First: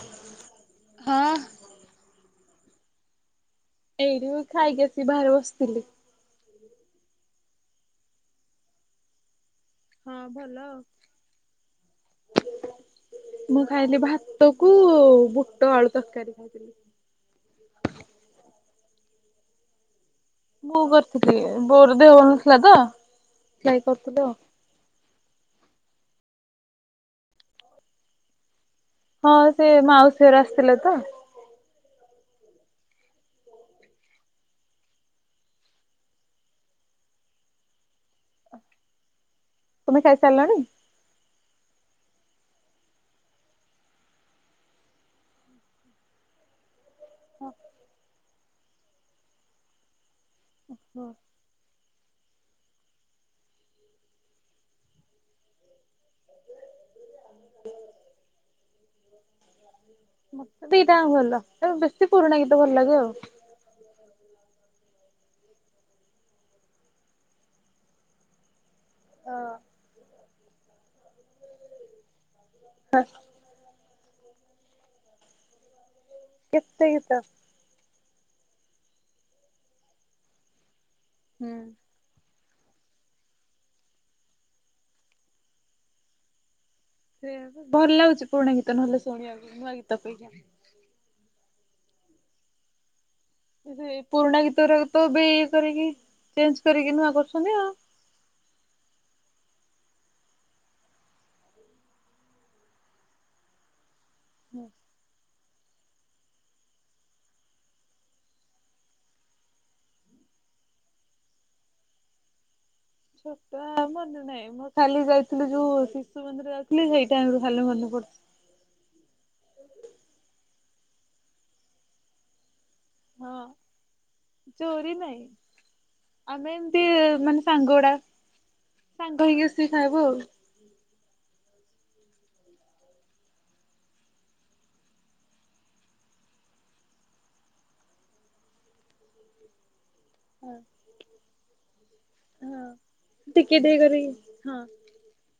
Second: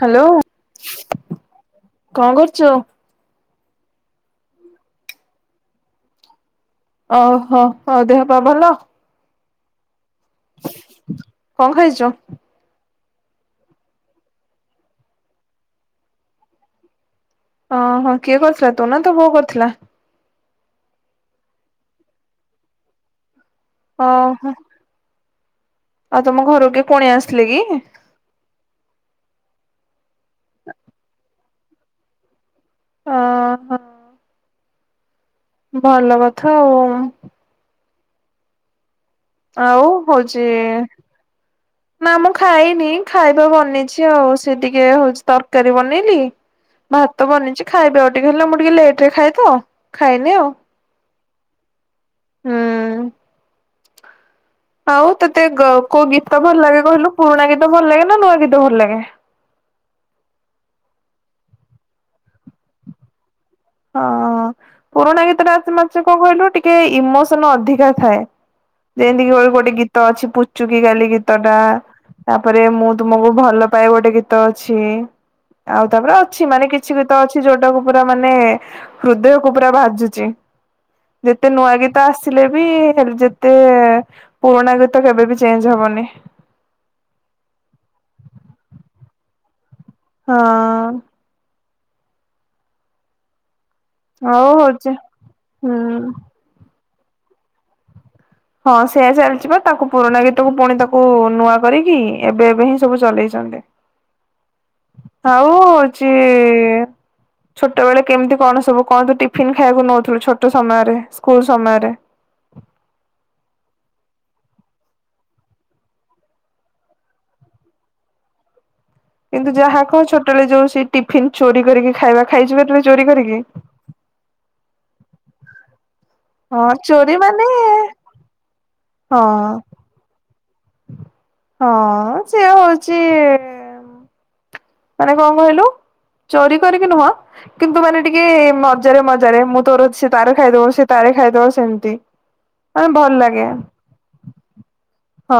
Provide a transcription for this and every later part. Hello ହଁ। କଣ କରୁଚୁ ଏଇ ଯୋଉ ମୁଁ ଖାଇକି ଆସିକି ବାହାରେ ବସିଥିଲି। ଓହୋ ହଉ ଦେହପା ଭଲ? ହଁ ଭଲ ଆଉ। କଣ ଖାଇଛୁ? ମୁଁ ଖାଇଲି ଭାତକୁ ବୁଟ ଆଳୁ ତରକାରୀ ଖାଇଥିଲି ଅଁ ହଁ କିଏ କରିଥିଲା? ତୁ ନା ତ ବୋଉ କରିଥିଲା। ମୁଁ କରିଥିଲି। ବୋଉର ଦେହ ଭଲ ନଥିଲା ତ, ସେ କରୁଥିଲେ ଆଉ। ଓହୋ ଆଉ ତମ ଘର କେ କୁଣି ଆସିଥିଲେ କି? ହଁ ସେ ମାଉଷି ଘର ଆସ୍ଥିଲେ ତ। ଓହୋ ଭଲ କଥା ଆଉ। ଆଉ ତମେ ହଉଛି ଖାଇସାରିଲଣି? [unintelligible] ନା ମୁଁ ଖାଇନି। ଖାଇବା ବନେଇଛି ଆଉ ସେ ଟିକେ ହଉଛି ତରକାରୀ ବନେଇଲି। ଭାତ ବନିଇଛି ଖାଇବି ଆଉ ଟିକେ ହେଲେ ମୁଁ ଟିକେ ଲେଟରେ ଖାଏ ତ, ଖାଇନି ଆଉ। ହ ହୁଁ। ଆଉ ତତେ ଗ କୋଉ ଗୀତ ଭଲ ଲାଗେ କହିଲୁ? ପୁରୁଣା ଗୀତ ଭଲ ଲାଗେ ନା ନୂଆ ଗୀତ ଭଲ ଲାଗେ। ମତେ ଦିଟା ଜାକ ଭଲ ବେଶୀ ପୁରୁଣା ଗୀତ ଭଲ ଲାଗେ ଆଉ ହଁ ପୁରୁଣା ଗୀତ ଟା ମାନେ କଣ କହିଲୁ ଟିକେ ଇମୋସନ ଅଧିକା ଥାଏ ଯେନ୍ତିକି ହଁ ଗୋଟେ ଗୀତ ଅଛି ପୁଚୁକି ଗାଲି ଗୀତଟା ତାପରେ ମୁଁ ତୁମକୁ ଭଲ ପାଇଁ ଗୋଟେ ଗୀତ ଅଛି ଆଉ ତାପରେ ଅଛି ମାନେ କିଛି ଗୀତ ଅଛି ଯୋଉଟାକୁ ପୁରା ମାନେ ହୃଦୟକୁ ପୁରା ଭାଜୁଛି ଯେତେ ହୁଁ ନୂଆ ଗୀତ ଗୀତ ଆସିଲେ ବି ଯେତେ ପୁରୁଣା ଗୀତ କେବେବି ଚେଞ୍ଜ ହବନି ସେଇ ଭଲ୍ ଲାଗୁଛି ପୁରୁଣା ଗୀତ ନହେଲେ ଶୁଣିବାକୁ ନୂଆ ଗୀତ ଅପେକ୍ଷା। ହଁ କିନ୍ତୁ ଏ ପୁରୁଣା ଆଉ ଗୀତ ହଉଛି ଗୁଡାକୁ ଏବେ ଇଏ ହୁଁ କରିକି ଚେଞ୍ଜ କରିକି ନୂଆ କରୁଛନ୍ତି ଆଉ ହଁ ସେଆ ଚାଲିଛି ବା ତାକୁ ପୁରୁଣା ଗୀତକୁ ପୁଣି ତାକୁ ନୂଆ କରିକି ଏବେ ଏବେ ହିଁ ସବୁ ଚଲେଇଛନ୍ତି [unintelligible] [unintelligible] ଆଉ ହଉଛି ଛୋଟବେେଳେ କେମିତି କଣ ସବୁ କଣ ତୁ ଟିଫିନ ଖାଇବାକୁ ନଉଥିଲୁ ଛୋଟ ସମୟରେ ସ୍କୁଲ ସମୟରେ? ସେଟା ମନେ ନାହିଁ। ମୁଁ ଖାଲି ଯାଇଥିଲି ଯୋଉ ଶିଶୁ ମନ୍ଦିର ଯାଉଥିଲି ସେଇ ଟାଇମ ରୁ ଖାଲି ମନେ ପଡୁଥିଲା। କିନ୍ତୁ ଯାହା କହ ଛୋଟବେଳେ ଯୋଉ ସେ ଟିଫିନ ଚୋରି କରିକି ଖାଇବା ଖାଇଛ କେତେବେଳେ ଚୋରି ହଁ କରିକି? ଚୋରି ନାହିଁ। ଆମେ ହଁ ଏମିତି ଚୋରି ମାନେ ସାଙ୍ଗ ଗୁଡା ସାଙ୍ଗ ହେଇକି ହଁ ଆସିକି ଖାଇବୁ ଆଉ। ହଁ ସେଏ ହଉଛି ମାନେ କଣ କହିଲୁ? ଚୋରି କରିକି ନୁହଁ କିନ୍ତୁ ମାନେ ଟିକେ ମଜାରେ ମଜାରେ ମୁଁ ତୋରଛି ତାର ଖାଇଦବ ସେ ତାର ଖାଇଦବ ସେମିତି ହଁ। ମାନେ ଭଲ ଲାଗେ। ଟିକେ ଟିକେ କରିକି ହଁ ହଁ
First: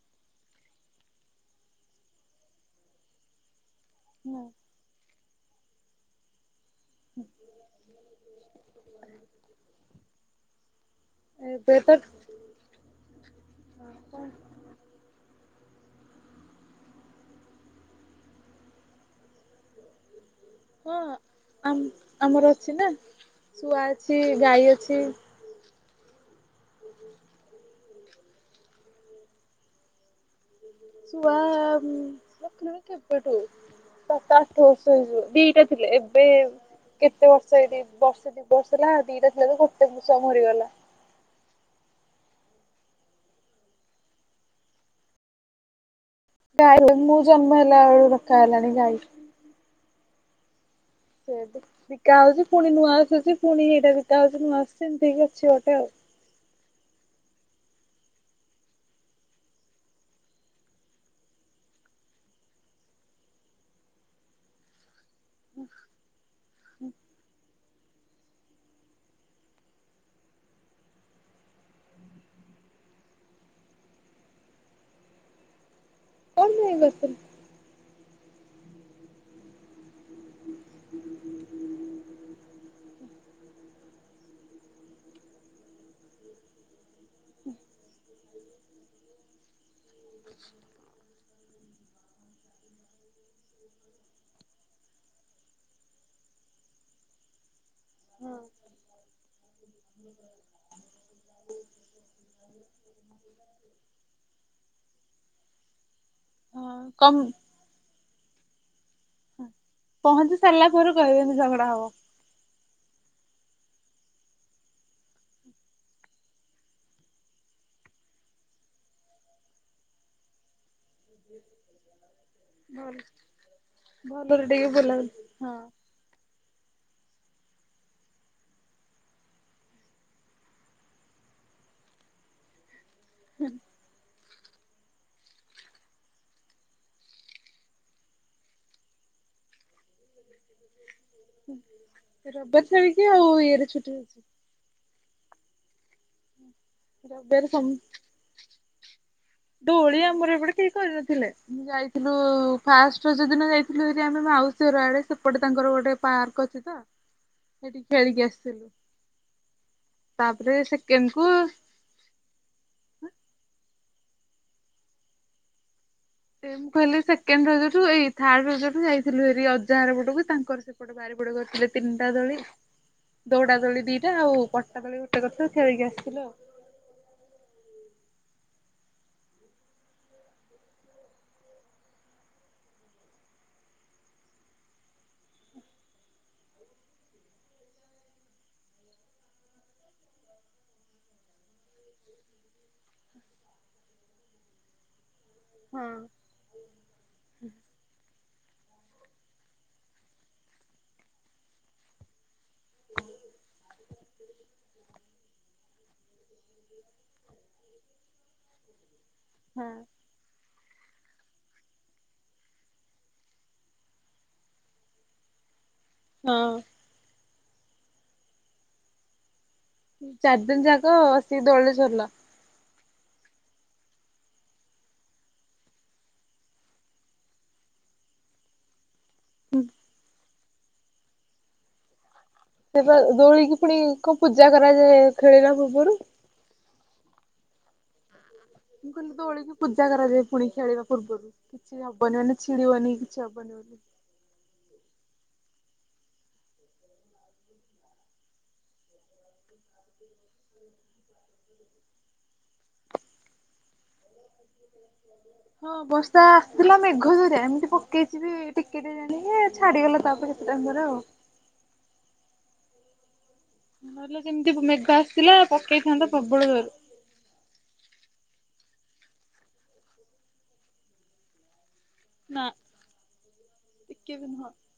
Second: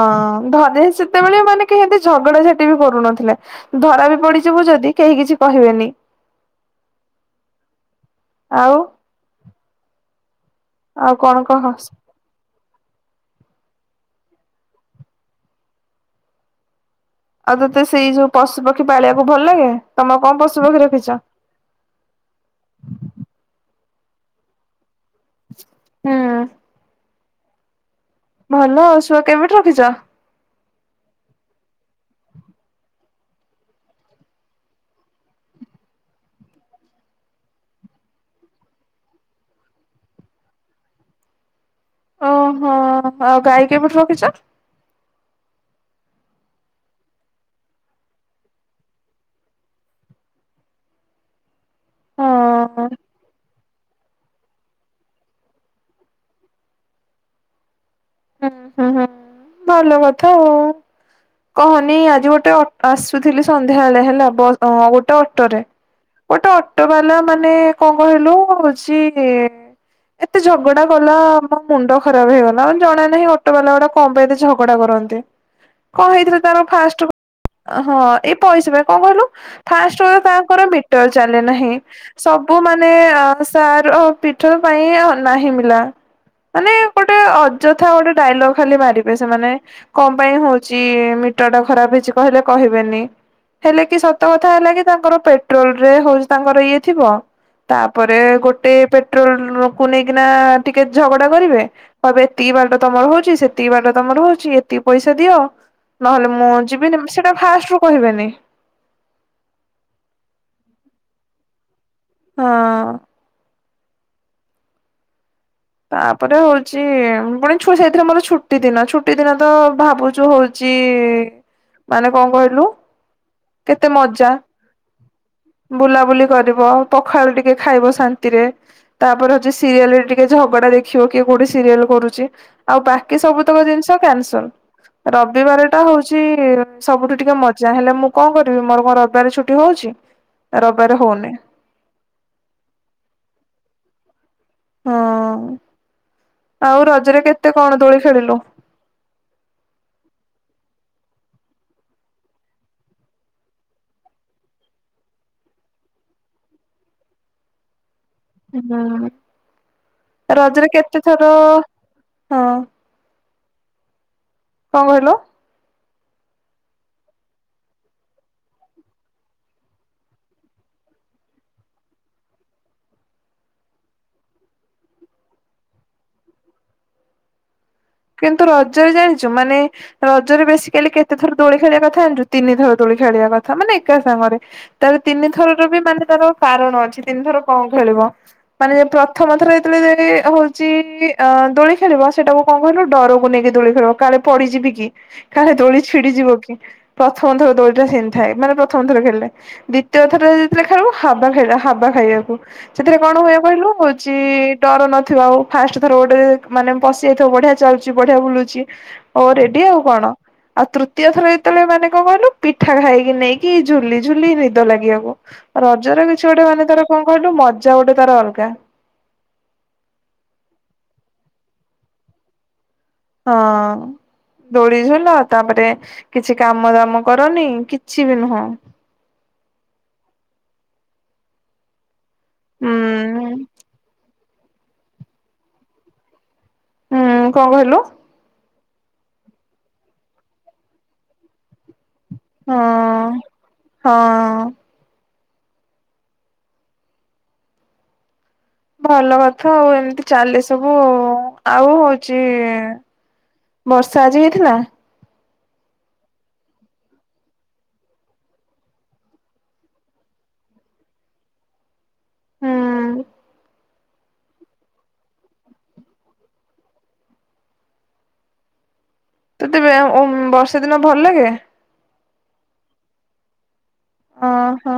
ଘରେ ସେତେବେଳେ ମାନେ କେହି ଏତେ ଝଗଡା ଝାଟି ବି କରୁନଥିଲେ ଧରା ବି ହଁ ପଡିଯିବୁ ଯଦି କେହି କିଛି କହିବେନି। [unintelligible] ଆଉ ଆଉ କଣ କହ? ଏବେ ତ ଆଉ ତୋତେ ସେଇ ଯୋଉ ପଶୁପକ୍ଷୀ ପାଳିବାକୁ ଭଲ ଲାଗେ ତମ କଣ ପଶୁପକ୍ଷୀ ରଖିଛ? ଆ ଆମର ଅଛି ନା ଶୁଆ ଅଛି ଗାଈ ଅଛି। ହଁ। ଭଲ ଆଉ ଶୁଆ କେବେଠୁ ରଖିଛ? ଶୁଆ ରଖିଲୁଣି କେବେଠୁ। ସାତ ଆଠ ବର୍ଷ ହେଇଯିବ ଦିଟା ଥିଲେ ଏବେ କେତେ ବର୍ଷ ଏଇ ବର୍ଷେ ଦୁଇ ବର୍ଷ ହେଲା ଦିଟା ଶୁଆ ଥିଲା ତ ଗୋଟେ ଶୁଆ ମରିଗଲା। ଓହୋ ଆଉ ଗାଈ କେବେଠୁ ରଖିଛ? ଗାଈ ମୁଁ ଜନ୍ମ ହେଲା ଆଳୁ ରଖା ହେଲାଣି ଗାଈ। ସେଠି ବିକା ହଁ ହଉଛି ପୁଣି ନୂଆ ହୁଁ ଆସୁଛି ପୁଣି ଏଇଟା ବିକା ହଉଛି ନୂଆ ଆସୁଛି ଏମିତିି ହେଇକି ଅଛି ଗୋଟେ ଆଉ। ହୁଁ ହୁଁ ହୁଁ ଭଲ କଥା। କହନି ଆଜି ଗୋଟେ ଅଟୋ ଆସୁଥିଲି ସନ୍ଧ୍ୟାବେଳେ ହେଲା ବସ୍ ହଁ ଗୋଟେ ଅଟୋରେ ଗୋଟେ ଅଟୋ ବାଲା ମାନେ କଣ କହିଲୁ ହଉଛି ଏତେ ଝଗଡା କଲା ମୋ ମୁଣ୍ଡ ଖରାପ ହେଇଗଲା ମତେ ଜଣା ନାହିଁ ଅଟୋବାଲା ଗୁଡା କଣ ପାଇଁ ଏତେ ଝଗଡା କରନ୍ତି। କହିଥିଲି କଣ ତାର ପାଇଁ ଫାଷ୍ଟ ବସିଥିଲୁ? ହଁ ଏଇ ପଇସା ପାଇଁ କଣ କହିଲୁ? ଫାଷ୍ଟ ତାଙ୍କର ମିଟର୍ ଚାଲେ ନାହିଁ। ସବୁ ମାନେ ଅ ସାର ପିଠ ପାଇଁ ନାହିଁ ମିଲା ମାନେ ଏଗୋଟେ ଅଯଥା ଗୋଟେ ଡାଇଲଗ ଖାଲି ମାରିବେ ସେମାନେେ କଣ ପାଇଁ ହଉଛି। କିଛି ମିଟର ଟା ଖରାପ ହେଇଛି କହିଲେ କହିବେନି। ହେଲେ କି ସତ କଥା ହେଲା କି ତାଙ୍କର ପେଟ୍ରୋଲ ରେ ହଉଛି ତାଙ୍କର ଇଏ ଥିବ। ତାପରେ ଗୋଟେ ପେଟ୍ରୋଲ କୁ ନେଇକିନା ଟିକେ ଝଗଡା କରିବେ। କବେ ଏତିକି ବାଟ ତମର ହଉଛି ସେତିକି ବାଟ ତମର ହଉଛି ଏତିକି ପଇସା ଦିଅ। ନହେଲେ ମୁଁ ହଁ ଯିବିନି କମ୍ ସେଇଟା ଫାଷ୍ଟ ରୁ କହିବେନି। ହ ପହଞ୍ଚି ସାରିଲା ପରେରୁ କହିବେ ଝଗଡା ହବ। ହଁ। ତାପରେ ହଉଛି ପୁଣି ସେଇଥିରେ ମୋର ଛୁଟି ଦିନ ଛୁଟି ଦିନ ତ ଭାବୁଛୁ ହଉଛି। ମାନେ କଣ କହିଲୁ କେତେ ଭଲ ମଜା। ଭଲରେ ଟିକେ ବୁଲାବୁଲି ହଁ ବୁଲାବୁଲି କରିବ ପଖାଳ ଟିକେ ଖାଇବ ଶାନ୍ତିରେ ତାପରେ ହଉଛି ସିରିଏଲ ଟିକେ ଝଗଡା ଦେଖିବ କିଏ କୋଉଠି ସିରିଏଲ କରୁଛି ଆଉ ବାକି ସବୁତକ ଜିନିଷ କ୍ୟାନସଲ୍‌। ରବିବାର ଟା ହଉଛି, ସବୁଠୁ ଟିକେ ମଜା ହେଲେ ମୁଁ କଣ କରିବି ମୋର କଣ ରବିବାର ଛୁଟି ହଉଛି। ରବାରେ ହଉନି। ରବିବାର ଛାଳିକି ଆଉ ଇଏ ରେ ଛୁଟି ହଇଛି। ହଁ, ଆଉ ରଜରେ ରବିବାର କେତେ କଣ ଦୋଳି ଖେଳିଲୁ? ଡୋ ଓଳିଆ ଆମର ଏପଟେ କେହି କରିନଥିଲେ। ଯାଇଥିଲୁ ଫାଷ୍ଟଯୋଉ ଦିନ ଯାଇଥିଲୁ ଯଦି ଆମେ ମାଉସୀ ଆଡେ ସେପଟେ ତାଙ୍କର ଗୋଟେ ପାର୍କ ଅଛି ତ ସେଠି ଖେଳିକି ଆସିଥିଲୁ। ହୁଁ, ତାପରେ ରଜରେ ସେକେଣ୍ଡ କୁ କେତେଥର- ହଁ। କଣ କହିଲ? ସେ ମୁଁ କହିଲି ସେକେଣ୍ଡ ରଜ ଠୁ ଏଇ ଥାର୍ଡ ରଜ ଠୁ ଯାଇଥିଲୁ ହେରି ଅଜହାର ପଟକୁ ତାଙ୍କର ସେପଟ। ବାରି ପଟେ କରଥିଲେ ତିନଟା ଦୋଳି। ଦୌଡା ଦୋଳି ଦିଟା ଆଉ ପଟା ଦୋଳି ଗୋଟେ କରିଥିଲ ଖେଳିକି ଆସିଥିଲୁ ଆଉ। କିନ୍ତୁ ରଜରେ ଜାଣିଛୁ, ମାନେ ରଜରେ ବେଶିକାଲି କେତେ ଥର ଦୋଳି ଖେଳିବା କଥା ଜାଣିଛୁ, ତିନି ଥର ଦୋଳି ଖେଳିବା କଥା ମାନେ ଏକା ସାଙ୍ଗରେ। ତାର ତିନିଥରର ବି ମାନେ ତାର କାରଣ ଅଛି ତିନି ଥର କଣ ଖେଳିବ। ମାନେ ପ୍ରଥମ ଥର ଯେତେବେଳେ ହଉଛି ଅ ଦୋଳି ଖେଳିବ ସେଇଟାକୁ କଣ କହିଲ ଡରକୁ ନେଇକି ଦୋଳି ଖେଳିବ କାଳେ ପଡିଯିବି କି କାଳେ ଦୋଳି ହଁ ଛିଡିଯିବ କି! ପ୍ରଥମ ଥର ଦୋଳିଟା ସେ ନି ଥାଏ ମାନେ ପ୍ରମଥର ଖେିଲେ। ଦ୍ୱିତୀୟ ଥର ଯେତେଳେ ଖେଳୁଖା ହାବା ଖାଇବା ହାବା ଖାଇବାକୁ। ସେଥିରେ କଣ ହୁଏ କହିଲୁ ହଉଛି ଡର ନଥିବା ଆଉ ଫାଷ୍ଟ ଥର ଗୋଟେ ମାନେ ପଶି ଯାଇଥିବ ବଢିଆ ଚାଲୁଛି ବଢିଆ ବୁଲୁଛି ହଉ ରେଡି ହଁ ଆଉ କଣ। ଆଉ ତୃତୀୟ ଥର ଯେତେବେଳେ ମାନେ କଣ କହିଲୁ ପିଠା ଖାଇକି ନେଇକି ଝୁଲିଝୁଲି ନିଦ ଲାଗିବାକୁ। ରଜରେ କିଛି ଗୋଟେ ମାନେ ହଁ ତାର କଣ କହିଲୁ ମଜା ଗୋଟେ ତାର ଅଲଗା। ଚାରି ଦିନ ଯାକ ଵ ସିକି ଦୋଳିରେ ଝୁଲ। ହଁ। ଦୋଳିଝୁଲ ତାପରେ କିଛି କାମ ଦାମ କରନି କିଛି ବି ନୁହଁ। ହୁଁ [inaudible] ହୁଁ ସେଟା ଦୋଳିକି ପୁଣି କଣ ପୂଜା କରାଯାଏ ଖେଳିଲା ପୂର୍ବରୁ। ହୁଁ କଣ କହିଲୁ? ମୁଁ କହିଲି ଦୋଳିକି ପୂଜା କରାଯାଏ ପୁଣି ଖେଳିବା ପୂର୍ବରୁ, କିଛି ହବ ବନେଇ [unintelligible] ନ ହଁ ଛିଡି ବନେଇକି ବନେଇିବ ବୋଲି ହଁ ଭଲ କଥା ଆଉ ଏମିତି ଚାଲେ ସବୁ ଆଉ ହଉଛି ବର୍ଷା ଆଜି ହେଇଥିଲା? ଆ [inaudible] ହଁ ବର୍ଷା ଆସିଥିଲା ମେଘ ଦୁରି ଏମିତି ପକେଇଛି ବି ଟିକେ ଟେ ଜାଣି ଛାଡିଗଲା ତାପରେ। ଡ଼ାଙ୍ଗର ଆଉ। ହୁଁ। ନ ହେଲେ ଯେମିତି ମେଘା ଆସିଥିଲା ପକେଇଥାନ୍ତା ପ୍ରବଳ ଜୋରେ। ତତେବେ ଓମ୍‌ ବର୍ଷା ଦିନ ଭଲ ଲାଗେ? ନା ଟିକେ ବି ନୁହଁ। ଓହୋ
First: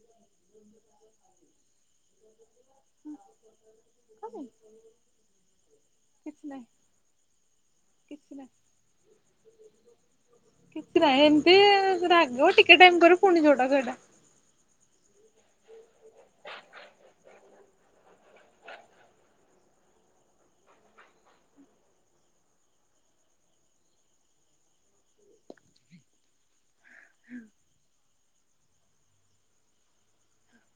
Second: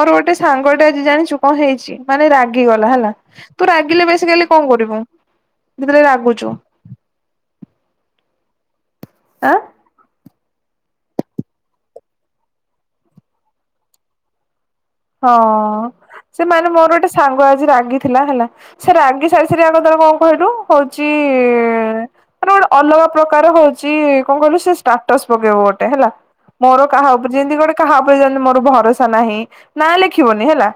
ମୋର ଗୋଟେ ସାଙ୍ଗ ଟେ ଆଜି ଜାଣିଛୁ କଣ ହେଇଛି? ମାନେ ରାଗିଗଲା ହେଲା ତୁ ରାଗିଲେ ବେଶୀ କାଲି କଣ କରିବୁ ସେଥିରେ କିଛି ରାଗୁଛୁ। ନାହିଁ [unintelligible] ଆଁ। କିଛି ନାଁ ହିଁ ଏମିତି ରା ଟିକେ ଟାଇମ ପରେ ପୁଣି ଯୋଟା ସେଟା। ହଁ ସେ ମାନେ ମୋର ଗୋଟେ ସାଙ୍ଗ ଆଜି ରାଗିଥିଲା ହେଲା ସେ ରାଗି ସାରି ଥିରେ ଆଗ ତାର କଣ କହିଲୁ ହଉଛି ମାନେ ଗୋଟେ ଅଲଗା ପ୍ରକାର ହଉଛି କଣ କହିଲୁ ସେ ଷ୍ଟାର୍ଟସ୍ ପକେଇବୁ ଗୋଟେ ହେଲା। ମୋର କାହା ଉପରେ ଯେମିତି ଗୋଟେ କାହା ଉପରେ ଯେମତି ମୋର ଭରସା ନାହିଁ ନା ଲେଖିବନି ହେଲା।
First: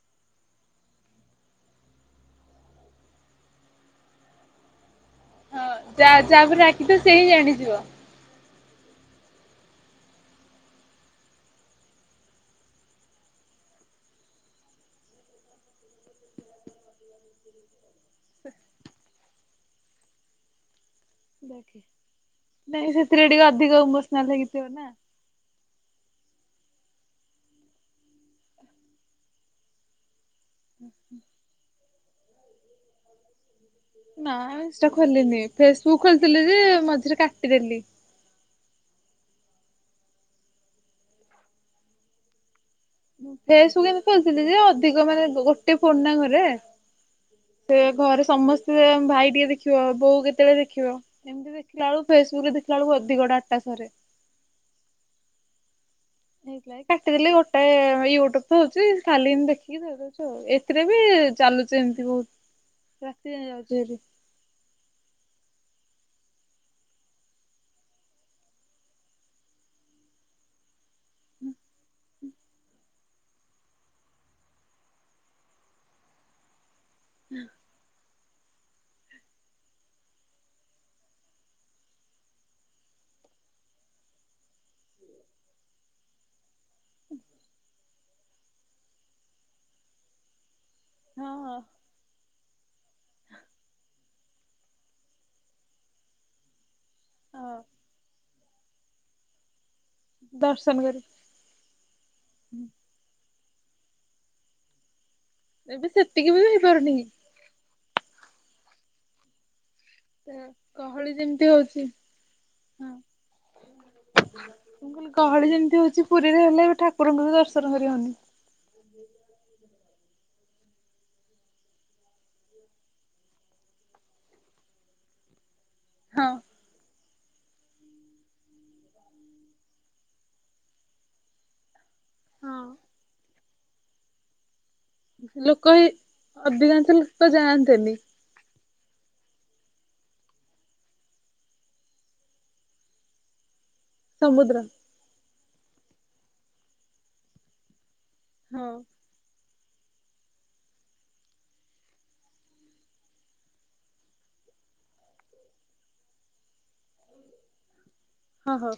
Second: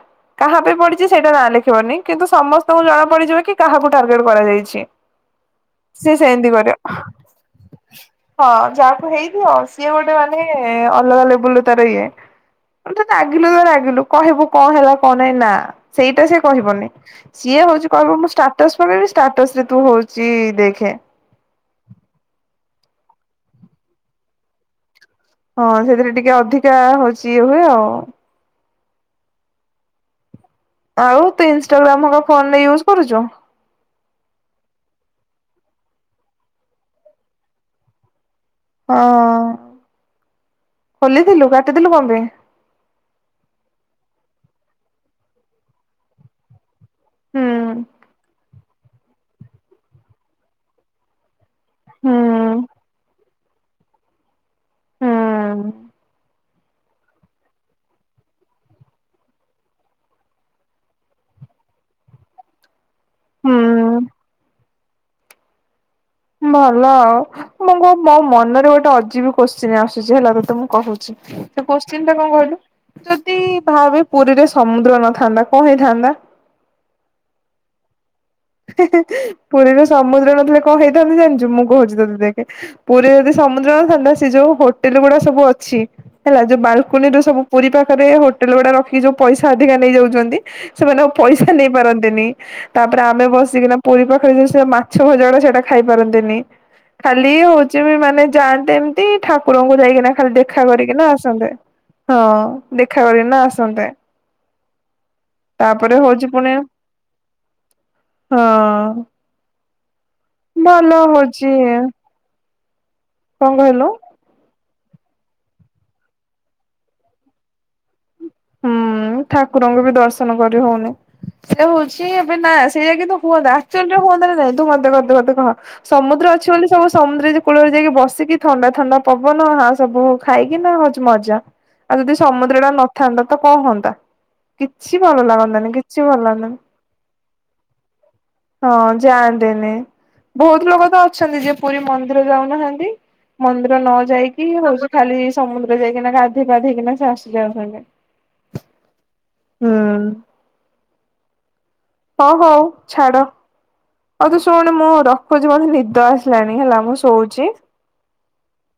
କାହା ପାଇଁ ପଡିଛି ସେଇଟା ନାଁ ଲେଖିବନି। କିନ୍ତୁ ସମସ୍ତଙ୍କୁ ଜଣା ପଡିଯିବ କି କାହାକୁ ଟାର୍ଗେଟ କରାଯାଇଛି। ହଁ ଯା ସିଏ ସେମିତି ଯାହାପରେ କରେ। ରାଗିଥିବ ସେ ହିଁ ଜାଣିଯିବ। ହଁ ଯାହାକୁ ହେଇଦିଅ ସିଏ ଗୋଟେ ମାନେ ଅଲଗା ଲେବୁଲ ତାର ଇଏ। ତୂ ରାଗିଲୁ ତ ରାଗିଲୁ କହିବୁ କଣ ହେଲା କଣ ନାହିଁ ନା ସେଇଟା ସେ କହିବନି। ସିଏ ହଉଛି କହିବ ମୁଁ ଷ୍ଟାଟସ ପକେଇବି ଷ୍ଟାଟସ ରେ ତୁ ହଉଛିି ଦେଖେ। ନାଇଁ ସେଥିରେ ଟିକେ ଅଧିକ ଇମୋସନାଲ ହେଇକି ଥିବ ନା। ହଁ ସେଥିରେ ଟିକେ ଅଧିକା ହଉଛି ଇଏ ହୁଏ ଆଉ। ଆଉ ତୁ ଇନଷ୍ଟାଗ୍ରାମ ହେକା ଫୋନରେ ୟୁଜ୍ କରୁଛୁ? ନା ଇନ୍ଷ୍ଟା ଖୋଲିନି ଫେସବୁକ୍ ଖୋଲିଥିଲି ଯେ ମଝିରେ କାଟିଦେଲି। ହଁ ଖୋଲିଥିଲୁ କାଟିଦେଲୁ କଣ ପାଇଁ? ଫେସବୁକ ଏମତି ଖୋଲିଥିଲି ଯେ ଅଧିକ ମାନେ ଗୋଟେ ଫୋନ୍ ନା ଘରେ। ସେ ହୁଁ ଘରେ ସମସ୍ତେ ଭାଇ ଟିକେ ଦେଖିବ ବୋଉ କେତେବେଳେ ଦେଖିବ। ଏମିତି ଦେଖିଲାବେଳକୁ ଫେସବୁକରେ ହୁଁ ଦେଖିଲାବେଳକୁ ଅଧିକ ଡାଟା ସରେ। ହଁ। ହେଇ ଲାଇକ କାଟିଦେଲି ଗୋଟେ ୟୁଟ୍ୟୁବ ତ ହଉଛି ଖାଲି ଦେଖିକି ଶୋଇପଡୁଛି ଆଉ। ଏଥିରେ ବି ଚାଲୁଛି ଏମିତି ବହୁ ରାତି ଯାଏ ଯାଉଛି ଭାରି। ହୁଁ ଭଲ ଆଉ ମୁଁ କ ମୋ ମନରେ ଗୋଟେ ଅଜୀବ କୋଶ୍ଚିନ୍ ଆସୁଛି ହେଲା ତତେ ମୁଁ କହୁଛି। ସେ କୋତ୍ସିନ ଟା କଣ କହିଲୁ? ଯଦି ଭାବେ ପୁରୀରେ ସମୁଦ୍ର ନଥାନ୍ତା କଣ ହେଇଥାନ୍ତା? [inaudible] ପୁରୀରୁ ସମୁଦ୍ର ନଥିଲେ କଣ ହେଇଥାନ୍ତ ଜାଣିଛୁ। ମୁଁ କହୁଛି ତତେ ଦେଖ। ପୁରୀ ଯଦି ସମୁଦ୍ର ଥଣ୍ଡା ସେ ଯୋଉ ହୋଟେଲ ଗୁଡା ସବୁ ଅଛି। ହେଲା ଯୋଉ ବାଲକୁନି ର ସବୁ ପୁରୀ ପାଖରେ ହୋଟେଲ ଗୁଡା ରଖି ଯଉ ପଇସା ଅଧିକା ନେଇଯାଉଛନ୍ତି। ସେମାନେ ଆଉ ହଁ ପଇସା ହଁ। ନେଇ ପାରନ୍ତିନି ତାପରେ ଆ ଆମେ ବସିକିନା ପୁରୀ ପାଖରେ ମାଛ ଭଜା ଗୁଡା ସେଇଟା ଖାଇ ପାରନ୍ତିନି। ଖାଲି ହଁ ହଉଛି ବି ମାନେ ଯାଆନ୍ତେ ଏମିତି ଠାକୁରଙ୍କୁ ଯାଇକିନା ଖାଲି ଦେଖା ଦର୍ଶନ କରି କରିକିନା ଆସ ହଁ ଦେଖା କରିକିନା ଆସନ୍ତେ। ଏବେ ତାପରେ ସେତିକି ହଉଛି ପୁଣି [unintelligible] ହଁ। ତ ଗହଳି ଯେମିତି ହଉଛି ହଁ। କଣ କହିଲ? ମୁଁ କହିଲି ଗହଳି ଯେମିତି ହଉଛି ପୁରୀରେ ହେଲେ ଏବେ ଠାକୁରଙ୍କୁ ବି ଦର୍ଶନ କରିହଉନି। ହୁଁ ଠାକୁରଙ୍କୁ ବି ଦର୍ଶନ କରି ହଉନି। ସେ ହଉଛି ଏବେ ନା ସେଇ ଯାଇକି ତୁ ହୁଅନ୍ତା ଆକ୍ଚୁଆଲିରେ ହୁଅନ୍ତା ନା ନାହିଁ ତୁ ମୋତେ ଗୋଟେ କଥା କହ। ହଁ। ସମୁଦ୍ର ଅଛି ବୋଲି ସମ ସମୁଦ୍ର ଯେ କୂଳରେ ଯାଇକି ବସିକି ଥଣ୍ଡା ଥଣ୍ଡା ପବନ ହା ସବୁ ଖାଇକି ନା ହଉଛି ମଜା ଆଉ ଯଦି ହଁ ସମୁଦ୍ରଟା ନଥାନ୍ତା ତ କଣ ହୁଅନ୍ତା? କିଛି ଭଲ ଲାଗନ୍ତାନି ଲୋକ ହିଁ କିଛି ଭଲ ଲାଗନ୍ତାନି। ଅଧିକାଂଶ ଲୋକ ଯାଆନ୍ତେନି ହଁ ଯାଆନ୍ତେନି। ବହୁତ ଲୋକ ତ ଅଛନ୍ତି ଯିଏ ପୁରୀ ମନ୍ଦିର ଯାଉନାହାନ୍ତି ମନ୍ଦିର ନ ଯାଇକି ସମୁଦ୍ର। ହଉଚି ଖାଲି ସମୁଦ୍ର ଯାଇକିନା ଗାଧେଇ ପାଧେଇକିନା ସେ [unintelligible] ହଁ। ହୁଁ। ହଁ ହଉ ଛାଡ଼। ହଉ ତୁ ଶୁଣୁ ମୁଁ ରଖୁଚି ମୋତେ ନିଦ ଆସିଲାଣି ହେଲା ମୁଁ ଶୋଉଚି। ହଁ-ହଁ।